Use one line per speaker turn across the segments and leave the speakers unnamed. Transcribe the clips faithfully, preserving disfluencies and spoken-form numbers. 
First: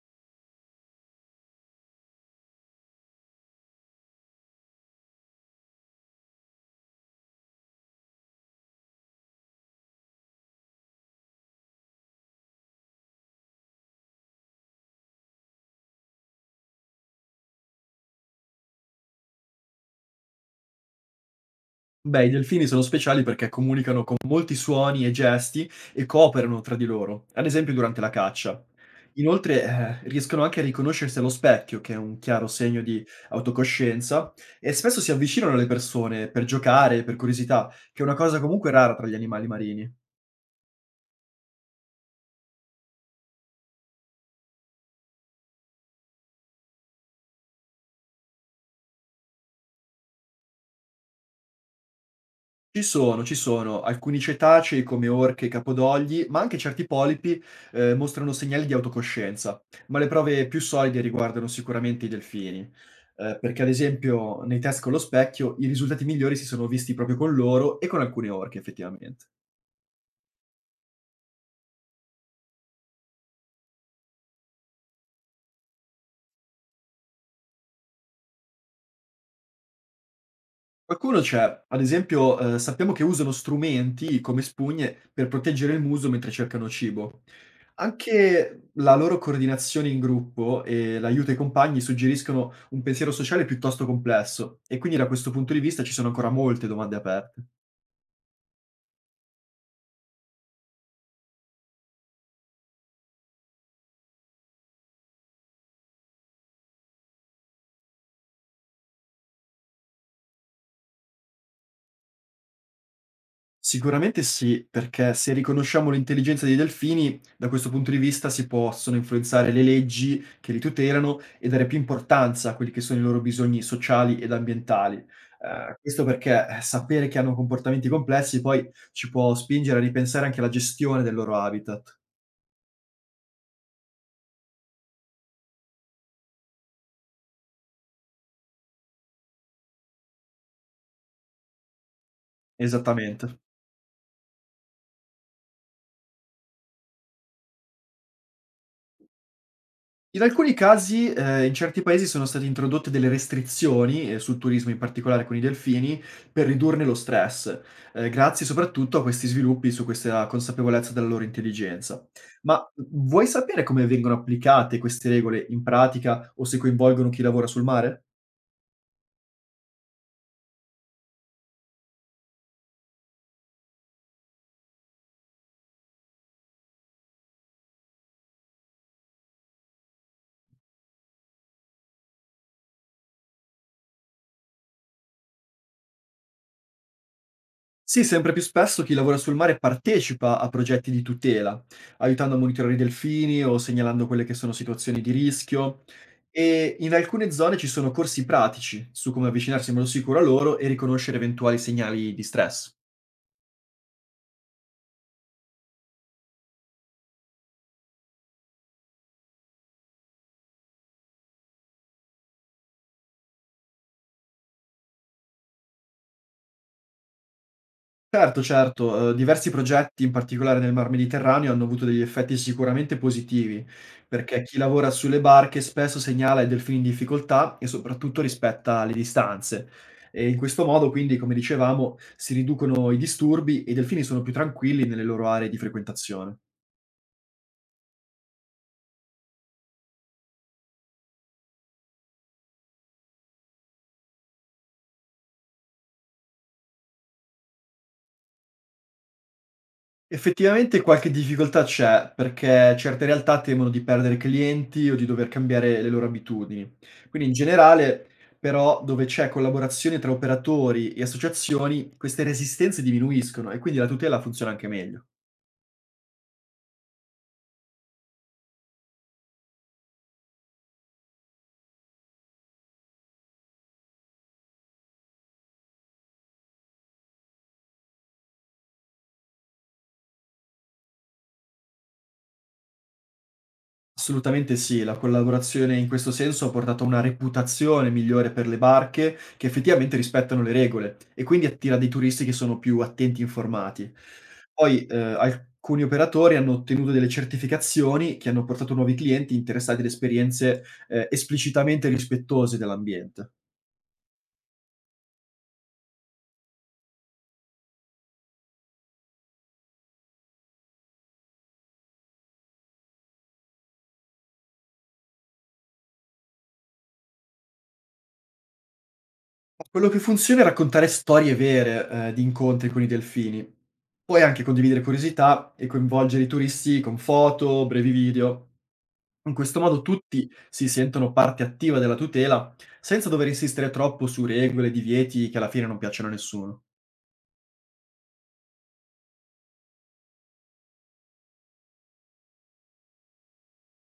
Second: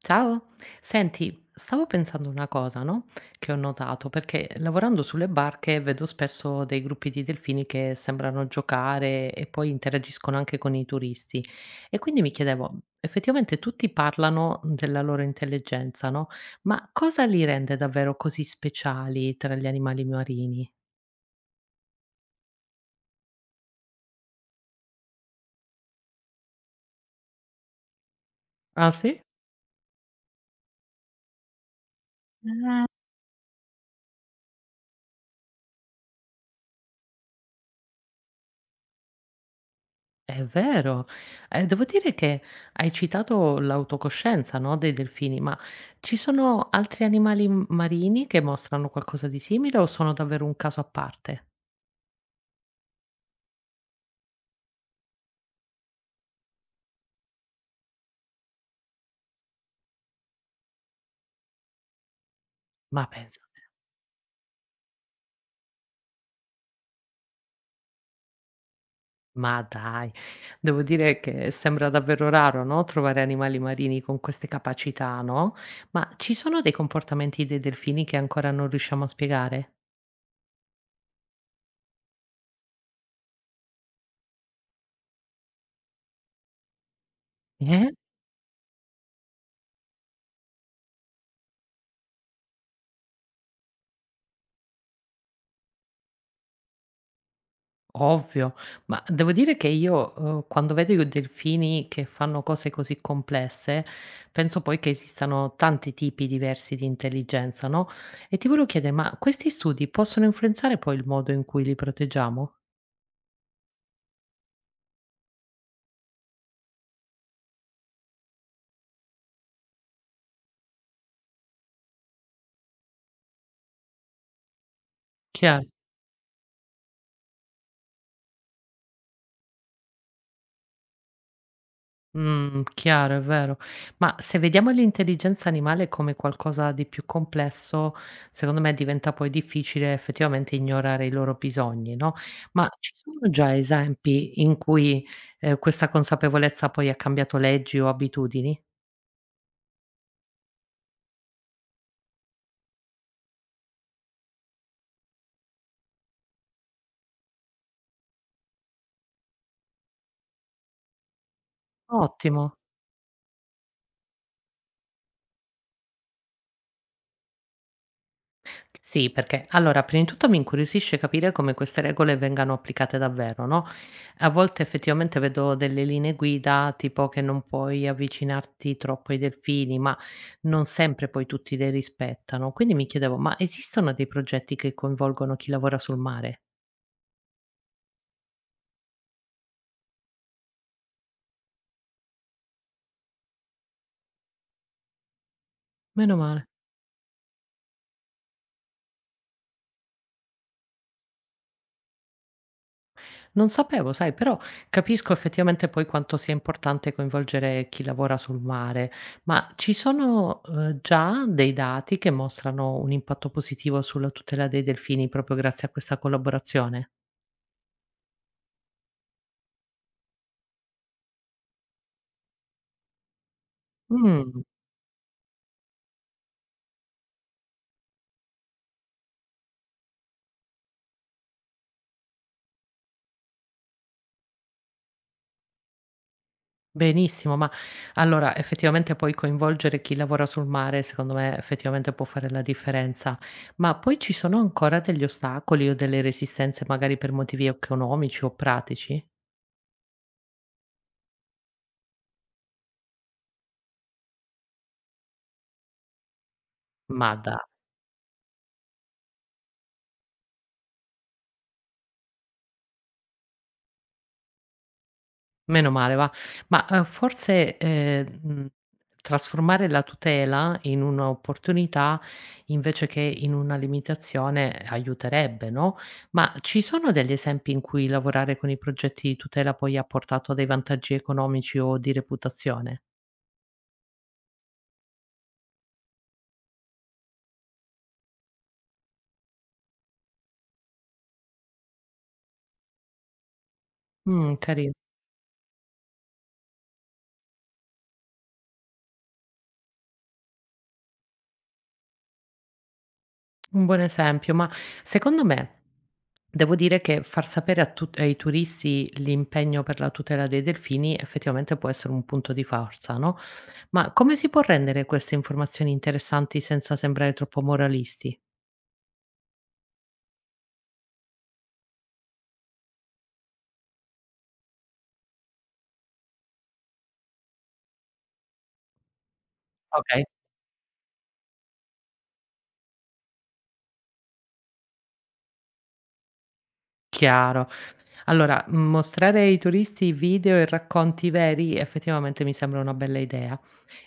Ciao, senti, stavo pensando una cosa, no? Che ho notato, perché lavorando sulle barche vedo spesso dei gruppi di delfini che sembrano giocare e poi interagiscono anche con i turisti. E quindi mi chiedevo, effettivamente tutti parlano della loro intelligenza, no? Ma cosa li rende davvero così speciali tra gli animali marini?
Beh, i delfini sono speciali perché comunicano con molti suoni e gesti e cooperano tra di loro, ad esempio durante la caccia.
Ah sì?
Inoltre, eh, riescono anche a riconoscersi allo specchio, che è un chiaro segno di autocoscienza, e spesso si avvicinano alle persone per giocare, per curiosità, che è una cosa comunque rara tra gli animali marini.
È vero. Ehm, devo dire che hai citato l'autocoscienza, no, dei delfini, ma ci sono altri animali m marini che mostrano qualcosa di simile o sono davvero un caso a parte?
Ci sono, ci sono. Alcuni cetacei, come orche e capodogli, ma anche certi polipi, ehm, mostrano segnali di autocoscienza, ma le prove più solide riguardano sicuramente i delfini,
Ma
ehm,
pensa,
perché ad esempio nei test con lo specchio i risultati migliori si sono visti proprio con loro e con alcune orche effettivamente.
ma dai, devo dire che sembra davvero raro, no, trovare animali marini con queste capacità, no, ma ci sono dei comportamenti dei delfini che ancora non riusciamo a spiegare?
Qualcuno c'è, ad esempio, ehm, sappiamo che usano strumenti come spugne per proteggere il muso mentre cercano cibo.
Eh?
Anche la loro coordinazione in gruppo e l'aiuto ai compagni suggeriscono un pensiero sociale piuttosto complesso, e quindi da questo punto di vista ci sono ancora molte domande aperte.
Ovvio, ma devo dire che io, uhm, quando vedo i delfini che fanno cose così complesse, penso poi che esistano tanti tipi diversi di intelligenza, no, e ti volevo chiedere: ma questi studi possono influenzare poi il modo in cui li proteggiamo?
Sicuramente sì, perché se riconosciamo l'intelligenza dei delfini, da questo punto di vista si possono influenzare le leggi che li tutelano e dare più importanza a quelli che sono i loro bisogni sociali ed ambientali.
Chiaro.
Eh, questo perché eh, sapere che hanno comportamenti complessi poi ci può spingere a ripensare anche alla gestione del loro habitat.
Mh, chiaro, è vero. Ma se vediamo l'intelligenza animale come qualcosa di più complesso, secondo me diventa poi difficile effettivamente ignorare i loro bisogni, no, ma ci sono
Esattamente.
già esempi in cui, ehm, questa consapevolezza poi ha cambiato leggi o abitudini?
In alcuni casi, ehm, in certi paesi sono state introdotte delle restrizioni, ehm, sul turismo, in particolare con i delfini, per ridurne lo stress, ehm, grazie soprattutto a questi sviluppi su questa consapevolezza della loro intelligenza.
Ottimo.
Ma, mhmm, vuoi sapere come vengono applicate queste regole in pratica o se coinvolgono chi lavora sul mare?
Sì, perché allora, prima di tutto mi incuriosisce capire come queste regole vengano applicate davvero, no? A volte effettivamente vedo delle linee guida, tipo che non puoi avvicinarti troppo ai delfini, ma non sempre poi tutti le rispettano. Quindi mi chiedevo, ma esistono dei progetti che coinvolgono chi lavora sul mare?
Sì, sempre più spesso chi lavora sul mare partecipa a progetti di tutela, aiutando a monitorare i delfini o segnalando quelle che sono situazioni di rischio.
Meno male.
E in alcune zone ci sono corsi pratici su come avvicinarsi in modo sicuro a loro e riconoscere eventuali segnali di stress.
Non sapevo, sai, però capisco effettivamente poi quanto sia importante coinvolgere chi lavora sul mare, ma ci sono, uhm, già dei dati che mostrano un impatto positivo sulla tutela dei delfini proprio grazie a questa collaborazione?
Certo, certo, ehm, diversi progetti, in particolare nel Mar Mediterraneo, hanno avuto degli effetti sicuramente positivi, perché
Mh,
chi lavora sulle barche spesso segnala i delfini in difficoltà e soprattutto rispetta le distanze. E in questo modo, quindi, come dicevamo, si riducono i disturbi e i delfini sono più tranquilli nelle loro aree di frequentazione.
benissimo, ma allora effettivamente poi coinvolgere chi lavora sul mare secondo me effettivamente può fare la differenza, ma poi ci sono ancora degli ostacoli o delle resistenze magari per motivi economici o pratici?
Effettivamente qualche difficoltà c'è, perché certe realtà temono di perdere clienti o di dover cambiare le loro abitudini.
Ma
Quindi in
dai.
generale, però, dove c'è collaborazione tra operatori e associazioni, queste resistenze diminuiscono e quindi la tutela funziona anche meglio.
Meno male va. Ma, uhm, forse, ehm, mhmm, trasformare la tutela in un'opportunità invece che in una limitazione eh, aiuterebbe, no, ma ci sono degli esempi in cui lavorare con i progetti di tutela poi ha portato a dei vantaggi economici o di reputazione?
Assolutamente sì, la collaborazione in questo senso ha portato a una reputazione migliore per le barche che effettivamente rispettano le regole, e quindi attira dei turisti che sono più attenti e informati.
Mh, cari.
Poi eh, alcuni operatori hanno ottenuto delle certificazioni che hanno portato nuovi clienti interessati ad esperienze eh, esplicitamente rispettose dell'ambiente.
Un buon esempio, ma secondo me devo dire che far sapere a tut ai turisti l'impegno per la tutela dei delfini effettivamente può essere un punto di forza, no, ma come si può rendere queste informazioni interessanti senza sembrare troppo moralisti?
Quello che funziona è raccontare storie vere eh, di incontri con i delfini, poi anche condividere curiosità e coinvolgere i turisti con foto, brevi video. In questo modo
Okay,
tutti si sentono parte attiva della tutela, senza dover insistere troppo su regole e divieti che alla fine non piacciono a nessuno.
chiaro. Allora, mostrare ai turisti video e racconti veri effettivamente mi sembra una bella idea.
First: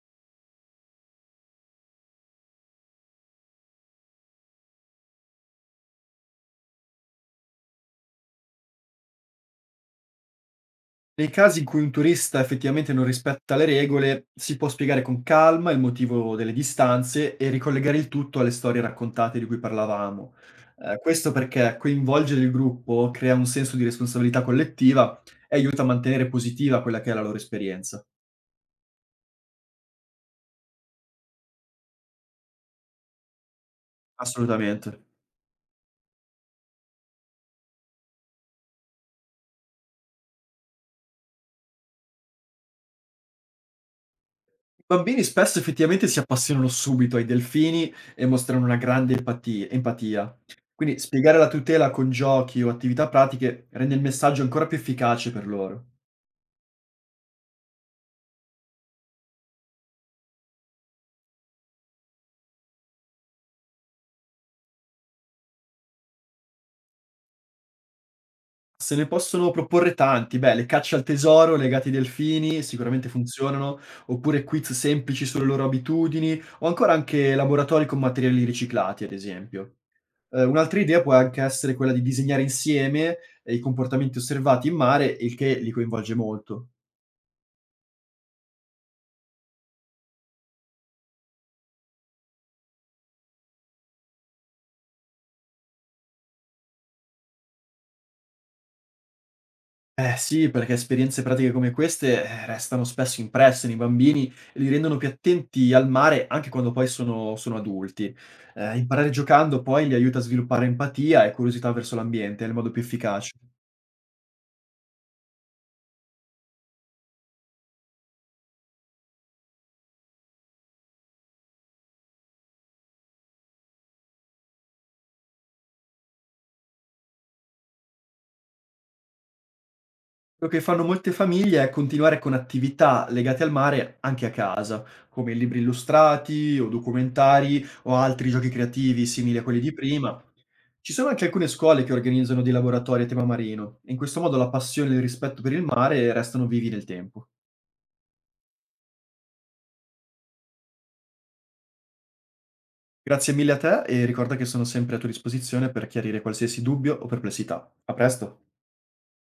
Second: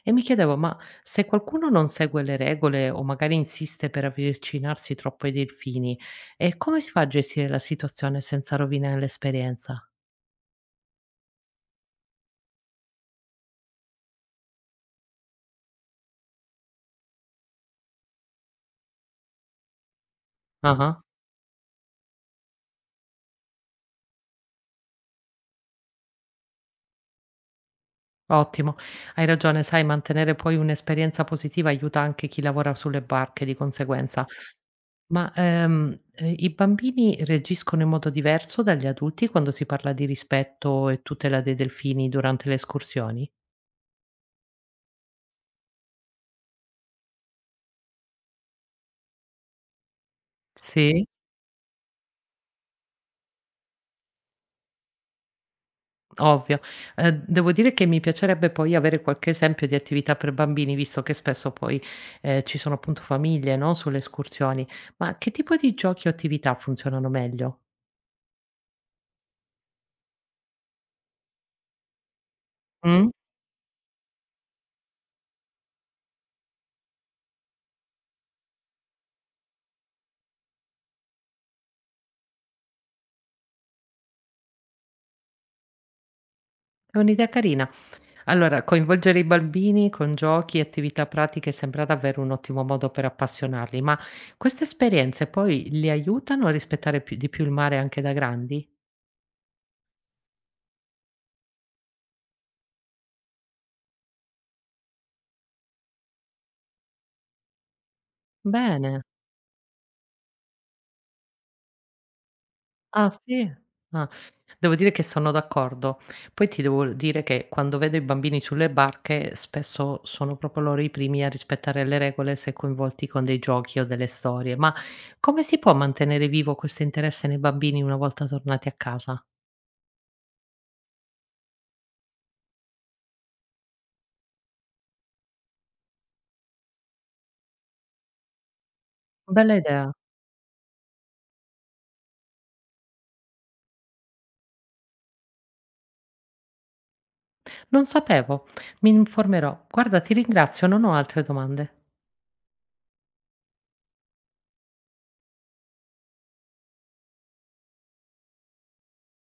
E mi chiedevo, ma se qualcuno non segue le regole o magari insiste per avvicinarsi troppo ai delfini, eh, come si fa a gestire la situazione senza rovinare l'esperienza?
Nei casi in cui un turista effettivamente non rispetta le regole, si può spiegare con calma il motivo delle distanze e ricollegare il tutto alle storie raccontate di cui parlavamo. Eh,
Ah,
questo perché coinvolgere il gruppo crea un senso di responsabilità collettiva e aiuta a mantenere positiva quella che è la loro esperienza.
ottimo, hai ragione, sai, mantenere poi un'esperienza positiva aiuta anche chi lavora sulle barche di conseguenza.
Assolutamente.
Ma ehm, eh, i bambini reagiscono in modo diverso dagli adulti quando si parla di rispetto e tutela dei delfini durante le escursioni?
I bambini spesso effettivamente si appassionano subito ai delfini e mostrano una grande empati- empatia. Quindi
Sì?
spiegare la tutela con giochi o attività pratiche rende il messaggio ancora più efficace per loro.
Ovvio. Ehm, devo dire che mi piacerebbe poi avere qualche esempio di attività per bambini, visto che spesso poi, ehm, ci sono appunto famiglie, no, sulle escursioni. Ma che tipo di giochi o attività funzionano meglio?
Se ne possono proporre tanti. Beh, le cacce al tesoro legate ai delfini sicuramente
Mh?
funzionano, oppure quiz semplici sulle loro abitudini, o ancora anche laboratori con materiali riciclati, ad esempio. Eh, un'altra idea può anche essere quella di disegnare insieme eh, i comportamenti osservati in mare, il che li coinvolge molto.
È un'idea carina. Allora, coinvolgere i bambini con giochi e attività pratiche sembra davvero un ottimo modo per appassionarli, ma queste esperienze poi li aiutano a rispettare più di più il mare anche da grandi?
Eh sì, perché esperienze pratiche come queste, eh, restano spesso impresse nei bambini e li rendono più attenti al mare anche quando poi sono, sono adulti. Eh,
Bene.
imparare giocando poi li aiuta a sviluppare empatia e curiosità verso l'ambiente, è il modo più
Ah
efficace.
sì? Ah, devo dire che sono d'accordo. Poi ti devo dire che quando vedo i bambini sulle barche spesso sono proprio loro i primi a rispettare le regole se coinvolti con dei giochi o delle storie. Ma come si può mantenere vivo questo interesse nei bambini una volta tornati a casa?
Quello che fanno molte famiglie è continuare con attività legate al mare anche a casa, come libri illustrati o documentari o altri giochi creativi simili a
Bella
quelli di
idea.
prima. Ci sono anche alcune scuole che organizzano dei laboratori a tema marino, e in questo modo la passione e il rispetto per il mare restano vivi nel tempo.
Non sapevo, mi informerò. Guarda, ti ringrazio, non ho altre domande.
Grazie mille a te, e ricorda che sono sempre a tua disposizione per chiarire qualsiasi dubbio o perplessità. A presto!